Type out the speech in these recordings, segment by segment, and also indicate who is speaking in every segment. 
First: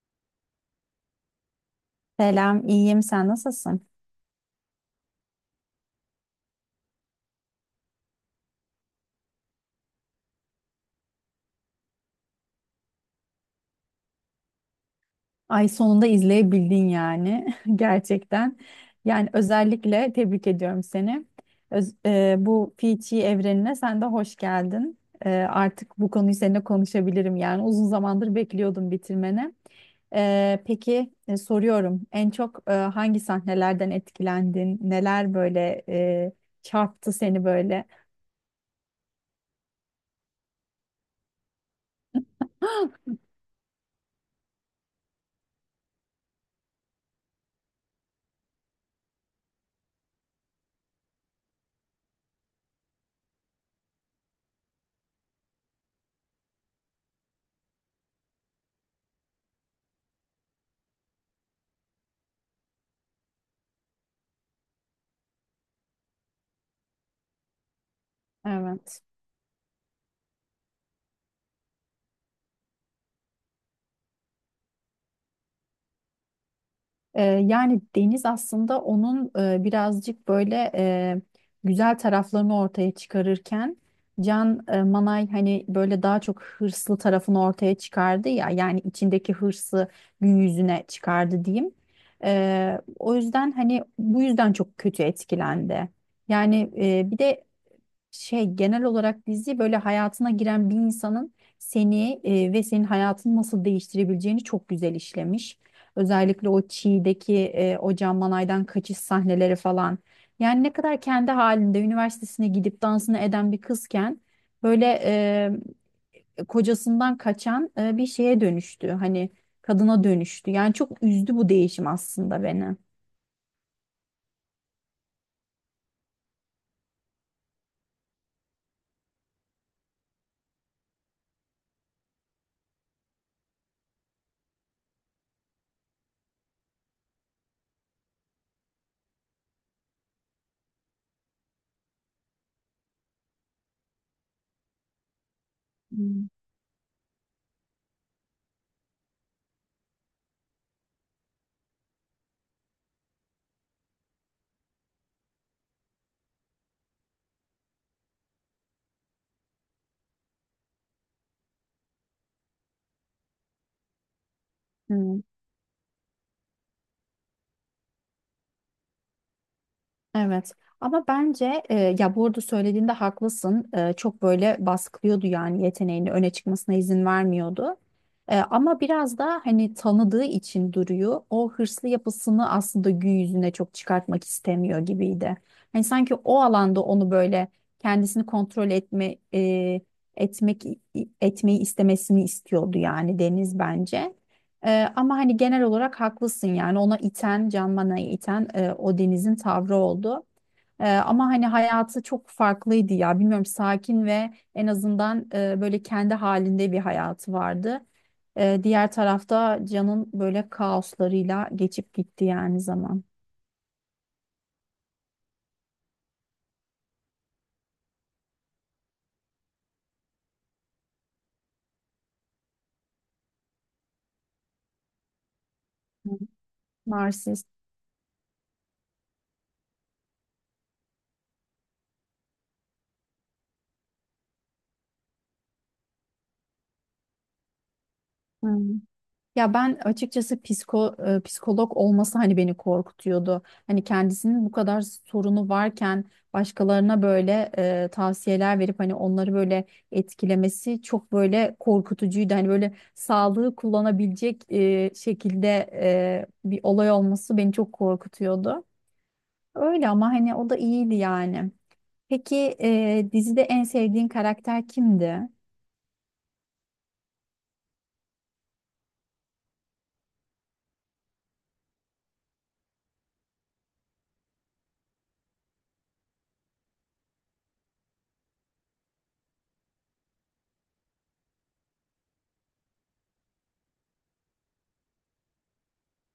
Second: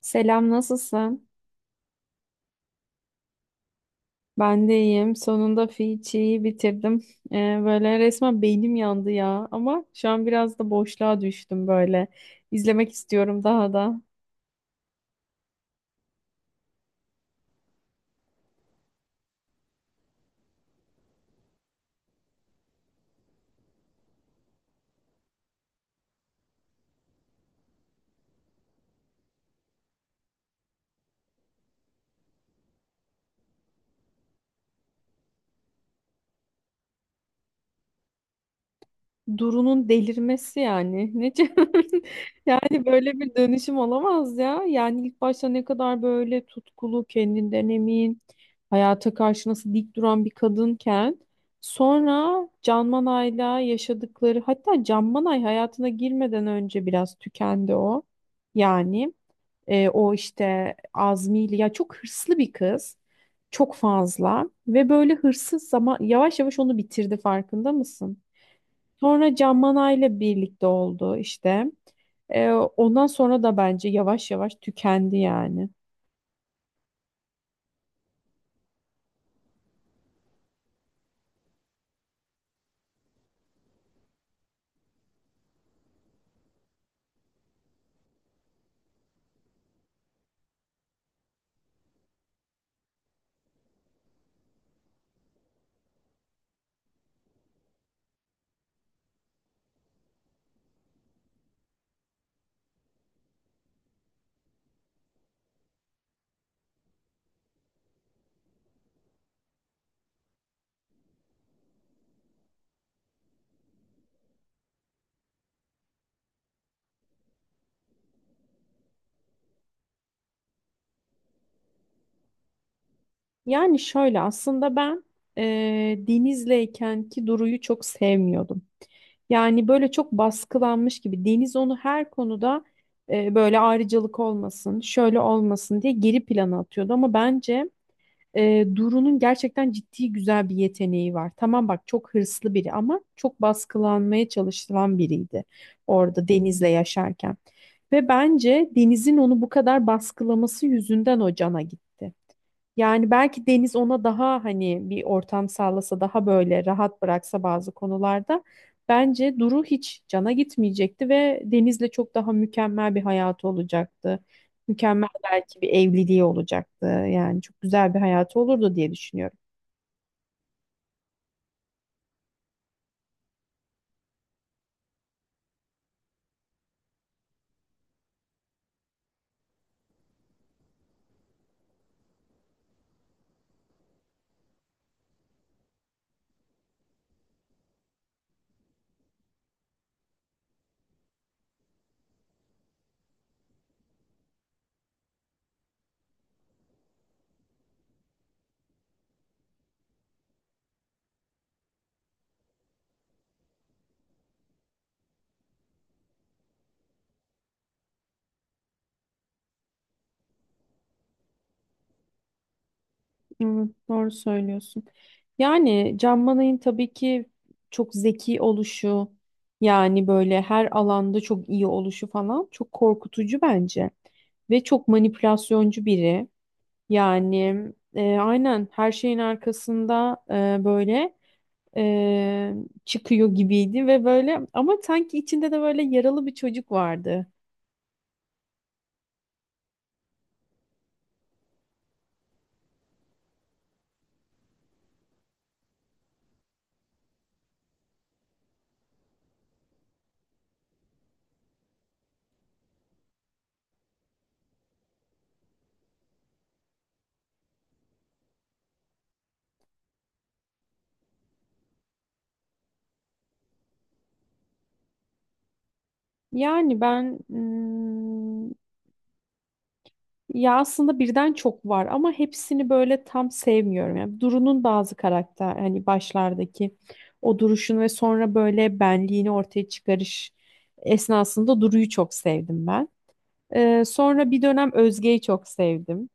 Speaker 1: Selam, nasılsın?
Speaker 2: Selam, iyiyim. Sen nasılsın?
Speaker 1: Ben de iyiyim. Sonunda Fiçi'yi bitirdim. Ee, Böyle resmen beynim yandı ya. Ama şu an biraz da boşluğa düştüm böyle. İzlemek istiyorum daha da.
Speaker 2: Ay sonunda izleyebildin yani gerçekten. Yani özellikle tebrik ediyorum seni. Bu Fiji evrenine sen de hoş geldin. Artık bu konuyu seninle konuşabilirim yani uzun zamandır bekliyordum bitirmeni. Peki, soruyorum en çok, hangi sahnelerden etkilendin? Neler böyle çarptı seni böyle?
Speaker 1: Duru'nun delirmesi yani. Yani böyle bir dönüşüm olamaz ya. Yani ilk başta ne kadar böyle tutkulu, kendinden emin, hayata karşı nasıl dik duran bir kadınken sonra Can Manay'la yaşadıkları hatta Can Manay hayatına girmeden önce biraz tükendi o. Yani O işte Azmi'yle ya çok hırslı bir kız. Çok fazla ve böyle hırsız zaman yavaş yavaş onu bitirdi farkında mısın?
Speaker 2: Evet.
Speaker 1: Sonra Can Manay'la birlikte oldu işte. Ondan sonra da bence yavaş yavaş tükendi yani.
Speaker 2: Yani Deniz aslında onun birazcık böyle güzel taraflarını ortaya çıkarırken Can Manay hani böyle daha çok hırslı tarafını ortaya çıkardı ya, yani içindeki hırsı gün yüzüne çıkardı diyeyim. O yüzden hani bu yüzden çok kötü etkilendi. Yani bir de şey, genel olarak dizi böyle hayatına giren bir insanın seni ve senin hayatını nasıl değiştirebileceğini çok güzel işlemiş. Özellikle o Çiğ'deki o Can Manay'dan kaçış sahneleri falan. Yani ne kadar kendi halinde üniversitesine gidip dansını eden bir kızken böyle kocasından kaçan bir şeye dönüştü. Hani kadına dönüştü. Yani çok üzdü bu değişim aslında beni.
Speaker 1: Yani şöyle aslında e, Deniz'leyken ki Duru'yu çok sevmiyordum. Yani böyle çok baskılanmış gibi Deniz onu her konuda böyle ayrıcalık olmasın, şöyle olmasın diye geri plana atıyordu. Ama bence Duru'nun gerçekten ciddi güzel bir yeteneği var. Tamam bak çok hırslı biri ama çok baskılanmaya çalışılan biriydi orada
Speaker 2: Hmm.
Speaker 1: Deniz'le yaşarken. Ve bence Deniz'in onu bu kadar baskılaması yüzünden o cana gitti. Yani belki Deniz ona daha hani bir ortam sağlasa daha böyle rahat bıraksa bazı konularda bence Duru hiç cana gitmeyecekti ve Deniz'le çok daha mükemmel bir hayatı olacaktı. Mükemmel
Speaker 2: Hmm.
Speaker 1: belki bir evliliği olacaktı. Yani çok güzel bir hayatı olurdu diye düşünüyorum.
Speaker 2: Evet, ama bence ya bu arada söylediğinde haklısın. Çok böyle baskılıyordu yani yeteneğini öne çıkmasına izin vermiyordu. Ama biraz da hani tanıdığı için duruyor o hırslı yapısını, aslında gün yüzüne çok çıkartmak istemiyor gibiydi. Hani sanki o alanda onu böyle kendisini kontrol etme etmek etmeyi istemesini istiyordu yani Deniz bence. Ama hani genel olarak haklısın yani ona iten, Can Mana'yı iten o Deniz'in tavrı oldu. Ama hani hayatı çok farklıydı ya, bilmiyorum, sakin ve en azından böyle kendi halinde bir hayatı vardı. Diğer tarafta Can'ın böyle kaoslarıyla geçip gitti yani zaman.
Speaker 1: Evet, doğru söylüyorsun. Yani Can Manay'ın tabii ki çok zeki oluşu yani böyle her alanda çok iyi oluşu falan çok korkutucu bence ve çok manipülasyoncu
Speaker 2: Hı.
Speaker 1: biri.
Speaker 2: Narsist.
Speaker 1: Yani aynen her şeyin arkasında e, böyle e, çıkıyor gibiydi ve böyle ama sanki içinde de böyle yaralı bir çocuk vardı.
Speaker 2: Hı. Ya ben açıkçası psikolog olması hani beni korkutuyordu. Hani kendisinin bu kadar sorunu varken başkalarına böyle tavsiyeler verip hani onları böyle etkilemesi çok böyle korkutucuydu. Hani böyle sağlığı kullanabilecek şekilde bir olay olması beni çok korkutuyordu. Öyle ama hani o da iyiydi yani. Peki, dizide en sevdiğin karakter kimdi?
Speaker 1: Yani ben ya aslında birden çok var ama hepsini böyle tam sevmiyorum. Yani Duru'nun bazı karakter hani başlardaki o duruşunu ve sonra böyle benliğini ortaya çıkarış esnasında Duru'yu çok sevdim ben. Sonra bir dönem Özge'yi çok sevdim.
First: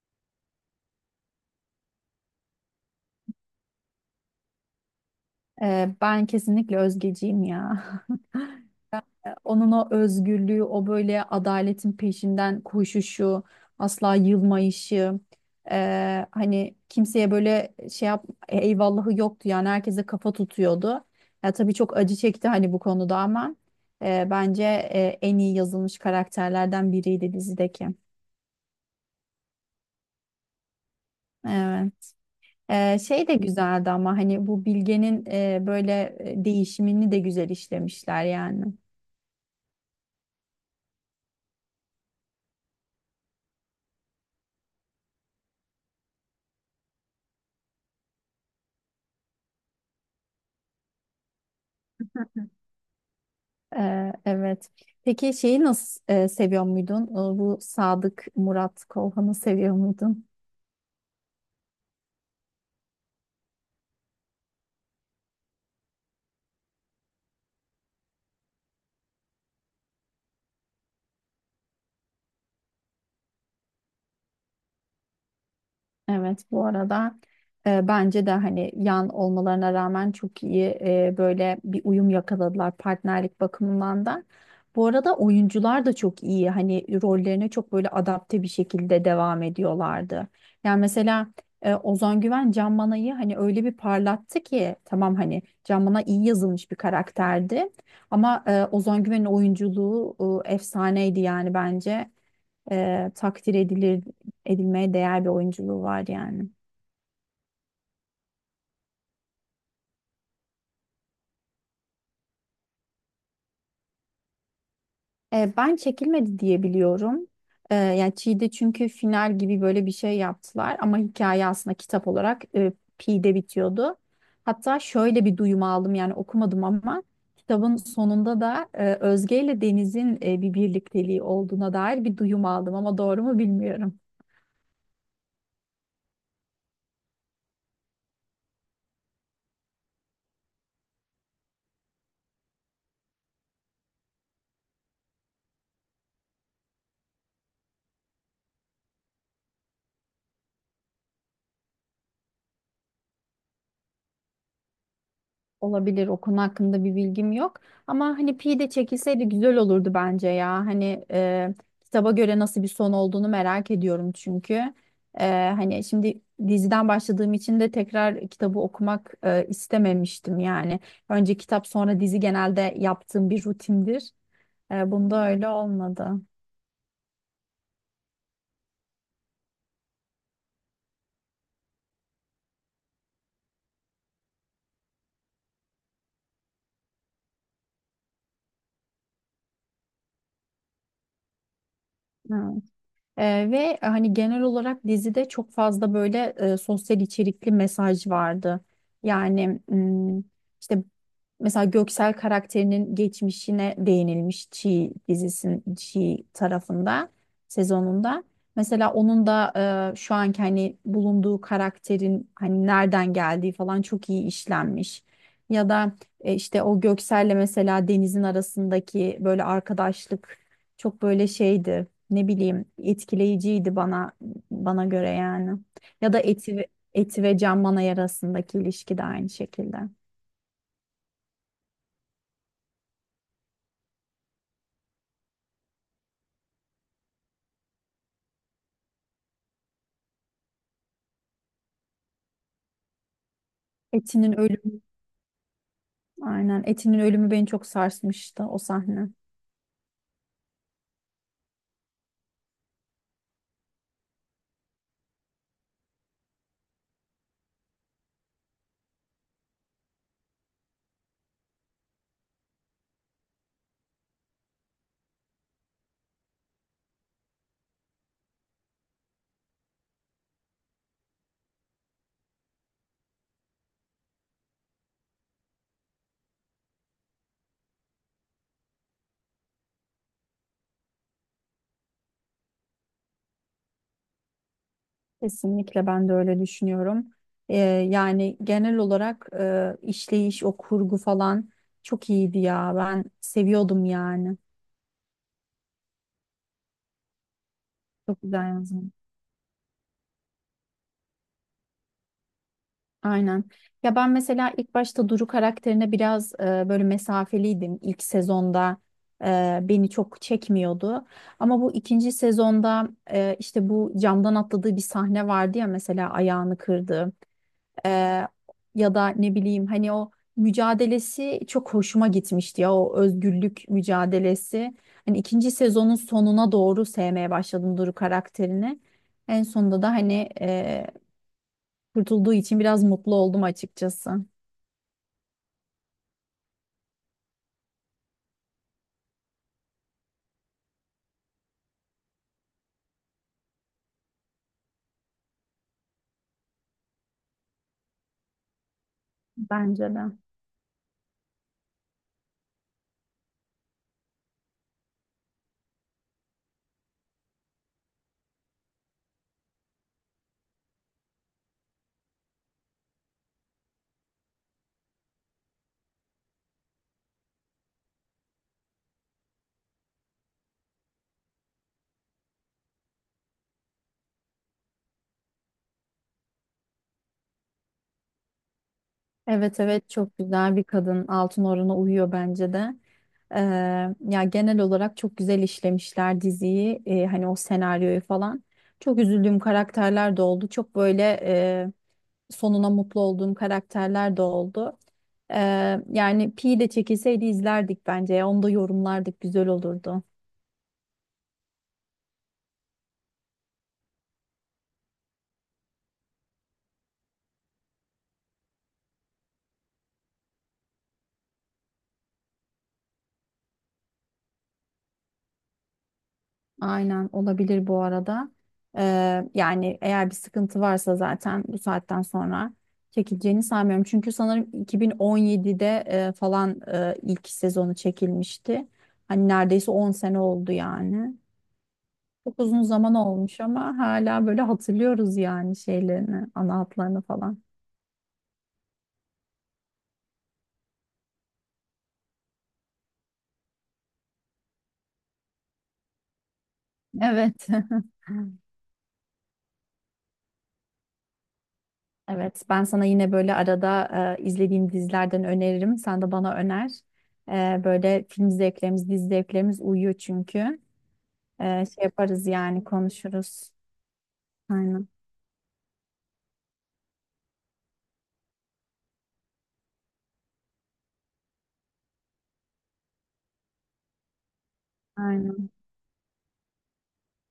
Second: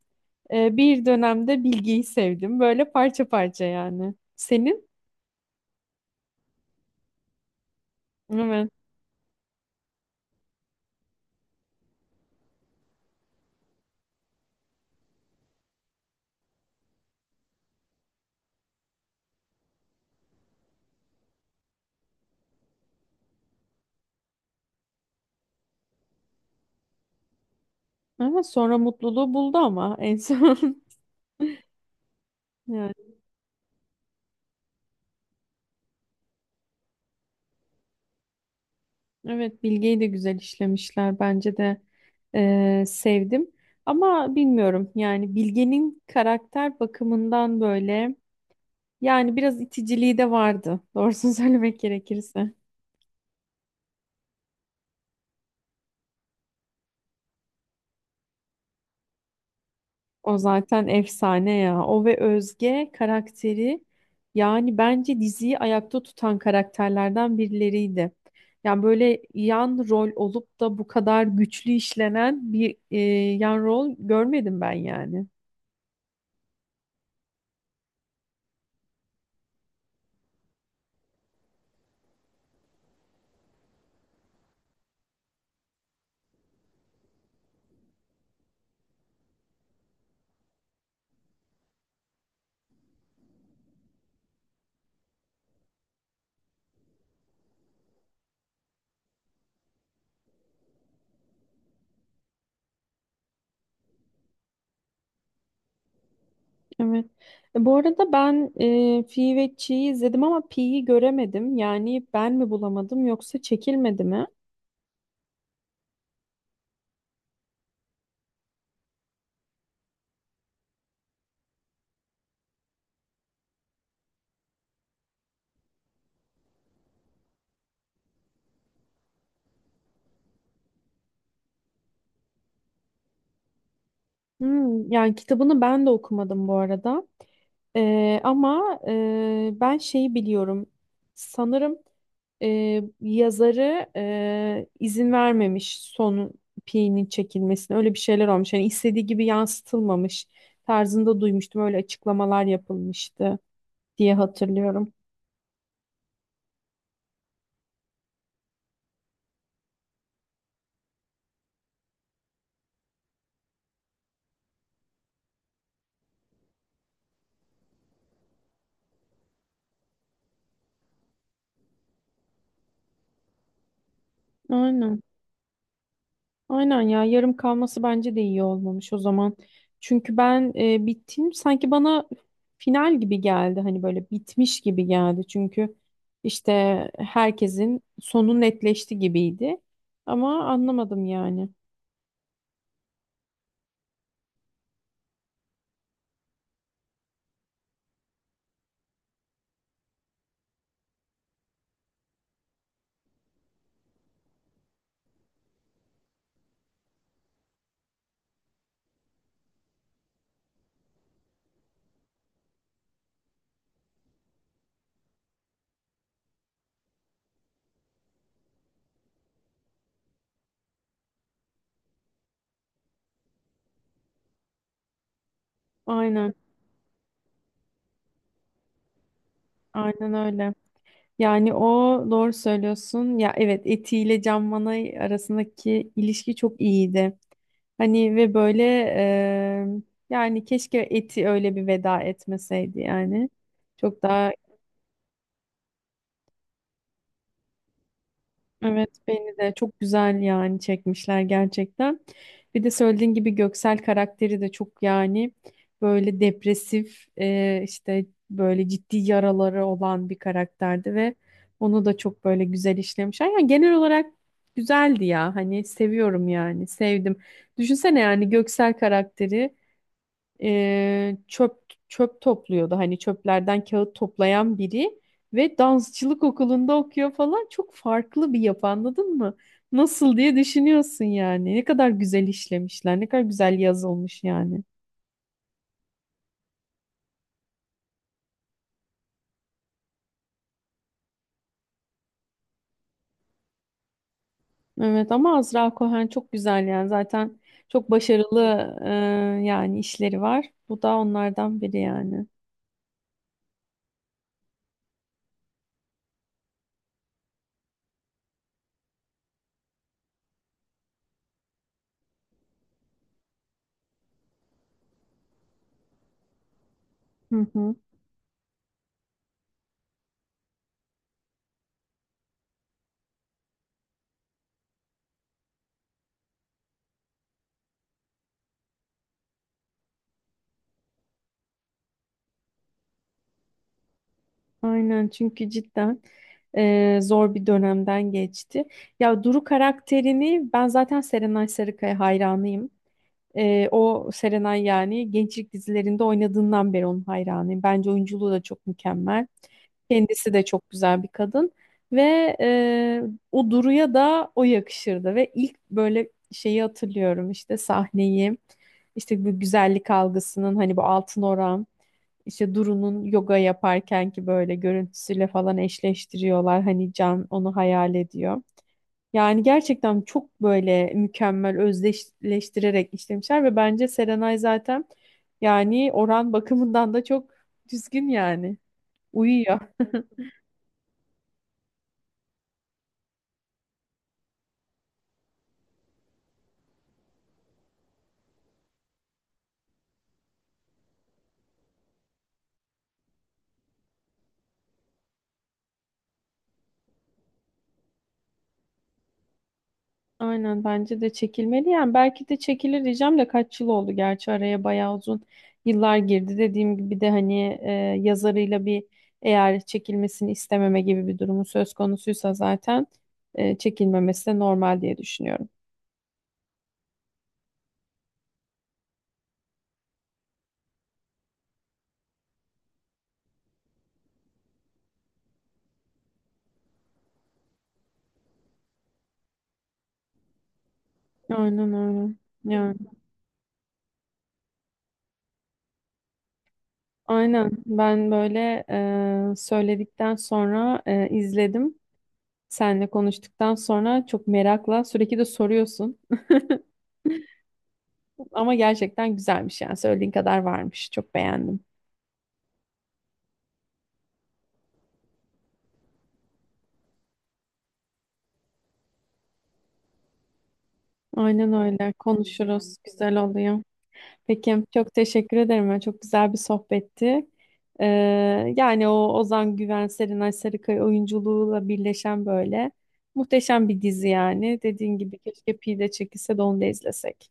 Speaker 1: Bir dönemde Bilge'yi sevdim. Böyle parça parça yani. Senin?
Speaker 2: Ben kesinlikle Özgeciğim ya.
Speaker 1: Evet.
Speaker 2: Onun o özgürlüğü, o böyle adaletin peşinden koşuşu, asla yılmayışı, hani kimseye böyle şey yap, eyvallahı yoktu yani herkese kafa tutuyordu. Ya tabii çok acı çekti hani bu konuda, ama bence en iyi yazılmış karakterlerden biriydi dizideki.
Speaker 1: Evet sonra mutluluğu buldu ama en son.
Speaker 2: Evet.
Speaker 1: Yani,
Speaker 2: Şey de güzeldi ama hani bu Bilge'nin böyle değişimini de güzel işlemişler yani.
Speaker 1: evet Bilge'yi de güzel işlemişler. Bence de sevdim. Ama bilmiyorum yani Bilge'nin karakter bakımından böyle yani biraz iticiliği de vardı. Doğrusunu söylemek gerekirse.
Speaker 2: Evet. Peki şeyi nasıl seviyor muydun? Bu Sadık Murat Kolhan'ı seviyor muydun?
Speaker 1: O zaten efsane ya. O ve Özge karakteri yani bence diziyi ayakta tutan karakterlerden birileriydi. Yani böyle yan rol olup da bu kadar güçlü işlenen bir yan rol görmedim ben yani.
Speaker 2: Evet, bu arada bence de hani yan olmalarına rağmen çok iyi böyle bir uyum yakaladılar partnerlik bakımından da. Bu arada oyuncular da çok iyi hani rollerine çok böyle adapte bir şekilde devam ediyorlardı. Yani mesela Ozan Güven Can Manay'ı hani öyle bir parlattı ki, tamam hani Can Manay iyi yazılmış bir karakterdi. Ama Ozan Güven'in oyunculuğu efsaneydi yani bence takdir edilir edilmeye değer bir oyunculuğu var yani.
Speaker 1: Evet. E, bu arada ben Fi ve Chi'yi izledim ama Pi'yi göremedim. Yani ben mi bulamadım yoksa çekilmedi mi?
Speaker 2: Ben çekilmedi diye biliyorum. Yani Çiğ'de çünkü final gibi böyle bir şey yaptılar, ama hikaye aslında kitap olarak Pi'de bitiyordu. Hatta şöyle bir duyum aldım, yani okumadım ama kitabın sonunda da Özge ile Deniz'in bir birlikteliği olduğuna dair bir duyum aldım, ama doğru mu bilmiyorum.
Speaker 1: Hmm, yani kitabını ben de okumadım bu arada. Ama ben şeyi biliyorum. Sanırım yazarı izin vermemiş son Pi'nin çekilmesine. Öyle bir şeyler olmuş. Yani istediği gibi yansıtılmamış tarzında duymuştum. Öyle açıklamalar yapılmıştı diye hatırlıyorum.
Speaker 2: Olabilir, o konu hakkında bir bilgim yok ama hani Pi de çekilseydi güzel olurdu bence ya, hani kitaba göre nasıl bir son olduğunu merak ediyorum çünkü. E, Hani şimdi diziden başladığım için de tekrar kitabı okumak istememiştim yani, önce kitap sonra dizi genelde yaptığım bir rutindir.
Speaker 1: Aynen.
Speaker 2: Bunda öyle olmadı.
Speaker 1: Aynen ya yarım kalması bence de iyi olmamış o zaman. Çünkü ben bittim sanki bana final gibi geldi hani böyle bitmiş gibi geldi. Çünkü işte herkesin sonu netleşti gibiydi. Ama anlamadım yani.
Speaker 2: Ha. Ve hani genel olarak dizide çok fazla böyle sosyal içerikli mesaj vardı yani. İşte mesela Göksel karakterinin geçmişine değinilmiş Çiğ dizisinin Çiğ tarafında sezonunda. Mesela onun da şu anki hani bulunduğu karakterin hani nereden geldiği falan çok iyi işlenmiş. Ya da işte o Göksel'le mesela Deniz'in arasındaki böyle arkadaşlık çok böyle şeydi. Ne bileyim, etkileyiciydi bana göre yani. Ya da
Speaker 1: Aynen
Speaker 2: Eti ve Can Manay arasındaki ilişki de aynı şekilde.
Speaker 1: aynen öyle. Yani o doğru söylüyorsun. Ya evet Eti ile Can Manay arasındaki ilişki çok iyiydi. Hani ve böyle yani keşke Eti öyle bir veda etmeseydi yani. Çok daha
Speaker 2: Etinin ölümü, aynen, Etinin ölümü beni çok sarsmıştı o
Speaker 1: evet
Speaker 2: sahne.
Speaker 1: beni de çok güzel yani çekmişler gerçekten. Bir de söylediğin gibi Göksel karakteri de çok yani böyle depresif işte böyle ciddi yaraları olan bir karakterdi ve onu da çok böyle güzel işlemişler. Yani genel olarak güzeldi ya hani seviyorum yani sevdim. Düşünsene yani Göksel karakteri e, çöp çöp topluyordu. Hani çöplerden kağıt toplayan biri ve dansçılık okulunda okuyor falan. Çok farklı bir yapı anladın mı? Nasıl diye düşünüyorsun yani. Ne kadar güzel işlemişler, ne kadar güzel yazılmış yani.
Speaker 2: Kesinlikle ben de öyle düşünüyorum. Ee, Yani genel olarak işleyiş, o kurgu falan çok iyiydi ya. Ben seviyordum yani.
Speaker 1: Evet ama Azra Cohen çok güzel yani. Zaten çok
Speaker 2: Çok
Speaker 1: başarılı
Speaker 2: güzel
Speaker 1: e,
Speaker 2: yazmış.
Speaker 1: yani işleri var. Bu da onlardan biri yani.
Speaker 2: Aynen. Ya ben mesela ilk başta Duru karakterine biraz böyle mesafeliydim. İlk sezonda beni çok çekmiyordu. Ama bu ikinci sezonda işte bu camdan atladığı bir sahne vardı ya, mesela ayağını kırdı.
Speaker 1: Hı hı.
Speaker 2: E, Ya da ne bileyim hani o mücadelesi çok hoşuma gitmişti ya, o özgürlük mücadelesi. Hani ikinci sezonun sonuna doğru sevmeye başladım Duru karakterini. En sonunda da hani kurtulduğu için biraz mutlu oldum açıkçası.
Speaker 1: Aynen çünkü cidden zor bir dönemden geçti. Ya Duru karakterini ben zaten Serenay Sarıkaya hayranıyım. O Serenay yani gençlik dizilerinde oynadığından beri onun hayranıyım. Bence oyunculuğu da çok mükemmel.
Speaker 2: Bence de.
Speaker 1: Kendisi de çok güzel bir kadın. Ve e, O Duru'ya da o yakışırdı. Ve ilk böyle şeyi hatırlıyorum işte sahneyi, işte bu güzellik algısının hani bu altın oran, işte Duru'nun yoga yaparken ki böyle görüntüsüyle falan eşleştiriyorlar. Hani Can onu hayal ediyor. Yani gerçekten çok böyle mükemmel özdeşleştirerek işlemişler ve bence Serenay zaten yani oran bakımından da çok düzgün yani. Uyuyor.
Speaker 2: Evet evet, çok güzel bir kadın. Altın orana uyuyor bence de. Ee, Ya genel olarak çok güzel işlemişler diziyi. Hani o senaryoyu falan. Çok üzüldüğüm karakterler de oldu. Çok böyle sonuna mutlu olduğum karakterler de oldu. Yani Pi de çekilseydi izlerdik bence ya. Onu da yorumlardık. Güzel olurdu.
Speaker 1: Aynen bence de çekilmeli yani. Belki de çekilir diyeceğim de kaç yıl oldu gerçi araya bayağı uzun yıllar girdi. Dediğim gibi de hani yazarıyla bir eğer çekilmesini istememe gibi bir durumu söz konusuysa zaten çekilmemesi de normal diye düşünüyorum.
Speaker 2: Aynen, olabilir bu arada. Yani eğer bir sıkıntı varsa zaten bu saatten sonra çekileceğini sanmıyorum. Çünkü sanırım 2017'de falan ilk sezonu çekilmişti. Hani neredeyse 10 sene oldu yani.
Speaker 1: Aynen öyle.
Speaker 2: Çok uzun zaman olmuş ama hala böyle hatırlıyoruz yani şeylerini, ana hatlarını falan.
Speaker 1: Aynen. Ben böyle söyledikten sonra izledim. Seninle konuştuktan sonra çok merakla sürekli de soruyorsun.
Speaker 2: Evet.
Speaker 1: Ama gerçekten güzelmiş yani söylediğin kadar varmış. Çok beğendim.
Speaker 2: Evet, ben sana yine böyle arada izlediğim dizilerden öneririm. Sen de bana öner. Böyle film zevklerimiz, dizi zevklerimiz uyuyor çünkü.
Speaker 1: Aynen
Speaker 2: Şey
Speaker 1: öyle.
Speaker 2: yaparız yani
Speaker 1: Konuşuruz. Güzel
Speaker 2: konuşuruz.
Speaker 1: oluyor. Peki.
Speaker 2: Aynen,
Speaker 1: Çok teşekkür ederim. Yani çok güzel bir sohbetti. E, Yani o Ozan Güven, Serenay Sarıkaya oyunculuğuyla birleşen böyle muhteşem bir dizi yani. Dediğin gibi
Speaker 2: aynen.
Speaker 1: keşke Pide çekilse de onu da izlesek.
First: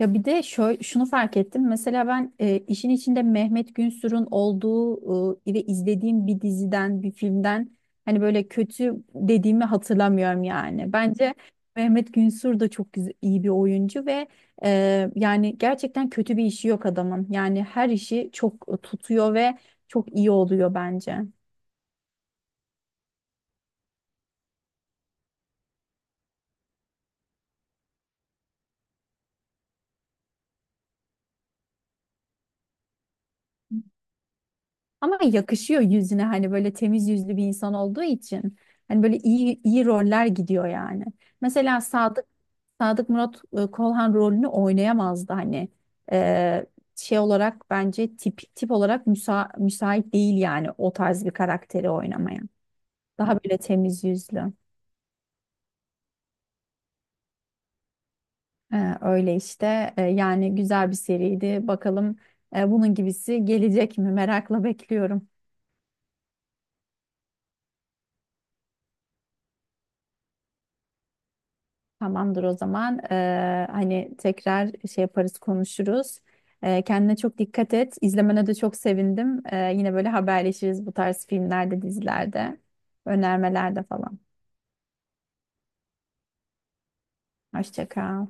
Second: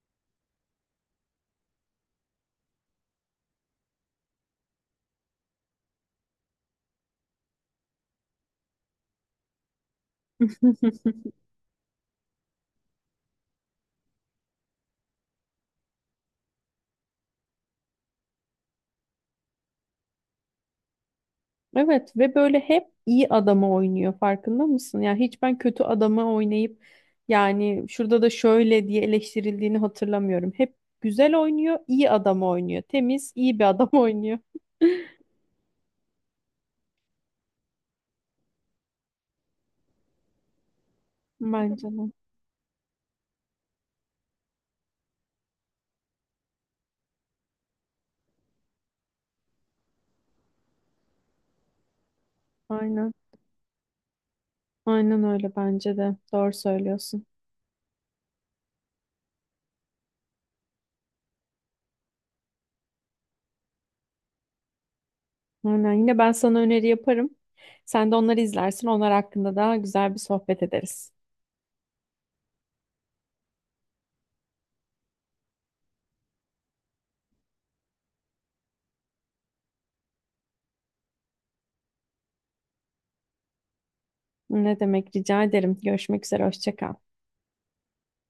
Speaker 2: Ya bir de şöyle, şunu fark ettim. Mesela ben işin içinde Mehmet Günsür'ün olduğu ve izlediğim bir diziden, bir filmden hani böyle kötü dediğimi hatırlamıyorum yani. Bence Mehmet Günsür de çok güzel, iyi bir oyuncu ve yani gerçekten kötü bir işi yok adamın. Yani her işi çok tutuyor ve çok iyi oluyor bence.
Speaker 1: Evet ve böyle hep iyi adamı oynuyor farkında mısın? Yani hiç ben kötü adamı oynayıp yani şurada da şöyle diye eleştirildiğini hatırlamıyorum. Hep güzel oynuyor, iyi adamı oynuyor. Temiz, iyi bir adam oynuyor.
Speaker 2: Ama yakışıyor yüzüne hani böyle temiz yüzlü bir insan olduğu için. Hani böyle iyi iyi roller gidiyor yani. Mesela
Speaker 1: Bence de.
Speaker 2: Sadık Murat Kolhan rolünü oynayamazdı hani. Ee, Şey olarak bence tip olarak müsait değil yani o tarz bir karakteri oynamaya.
Speaker 1: Aynen.
Speaker 2: Daha böyle temiz yüzlü.
Speaker 1: Aynen öyle bence de. Doğru söylüyorsun.
Speaker 2: Öyle işte. Yani güzel bir seriydi. Bakalım bunun gibisi gelecek mi? Merakla bekliyorum.
Speaker 1: Aynen. Yine ben sana öneri yaparım. Sen de onları izlersin. Onlar hakkında daha güzel bir sohbet ederiz.
Speaker 2: Tamamdır o zaman. Hani tekrar şey yaparız, konuşuruz. Kendine çok dikkat et. İzlemene de çok sevindim. Yine böyle haberleşiriz bu tarz filmlerde, dizilerde, önermelerde falan.
Speaker 1: Ne demek rica ederim. Görüşmek üzere. Hoşça kal.
Speaker 2: Hoşça kal.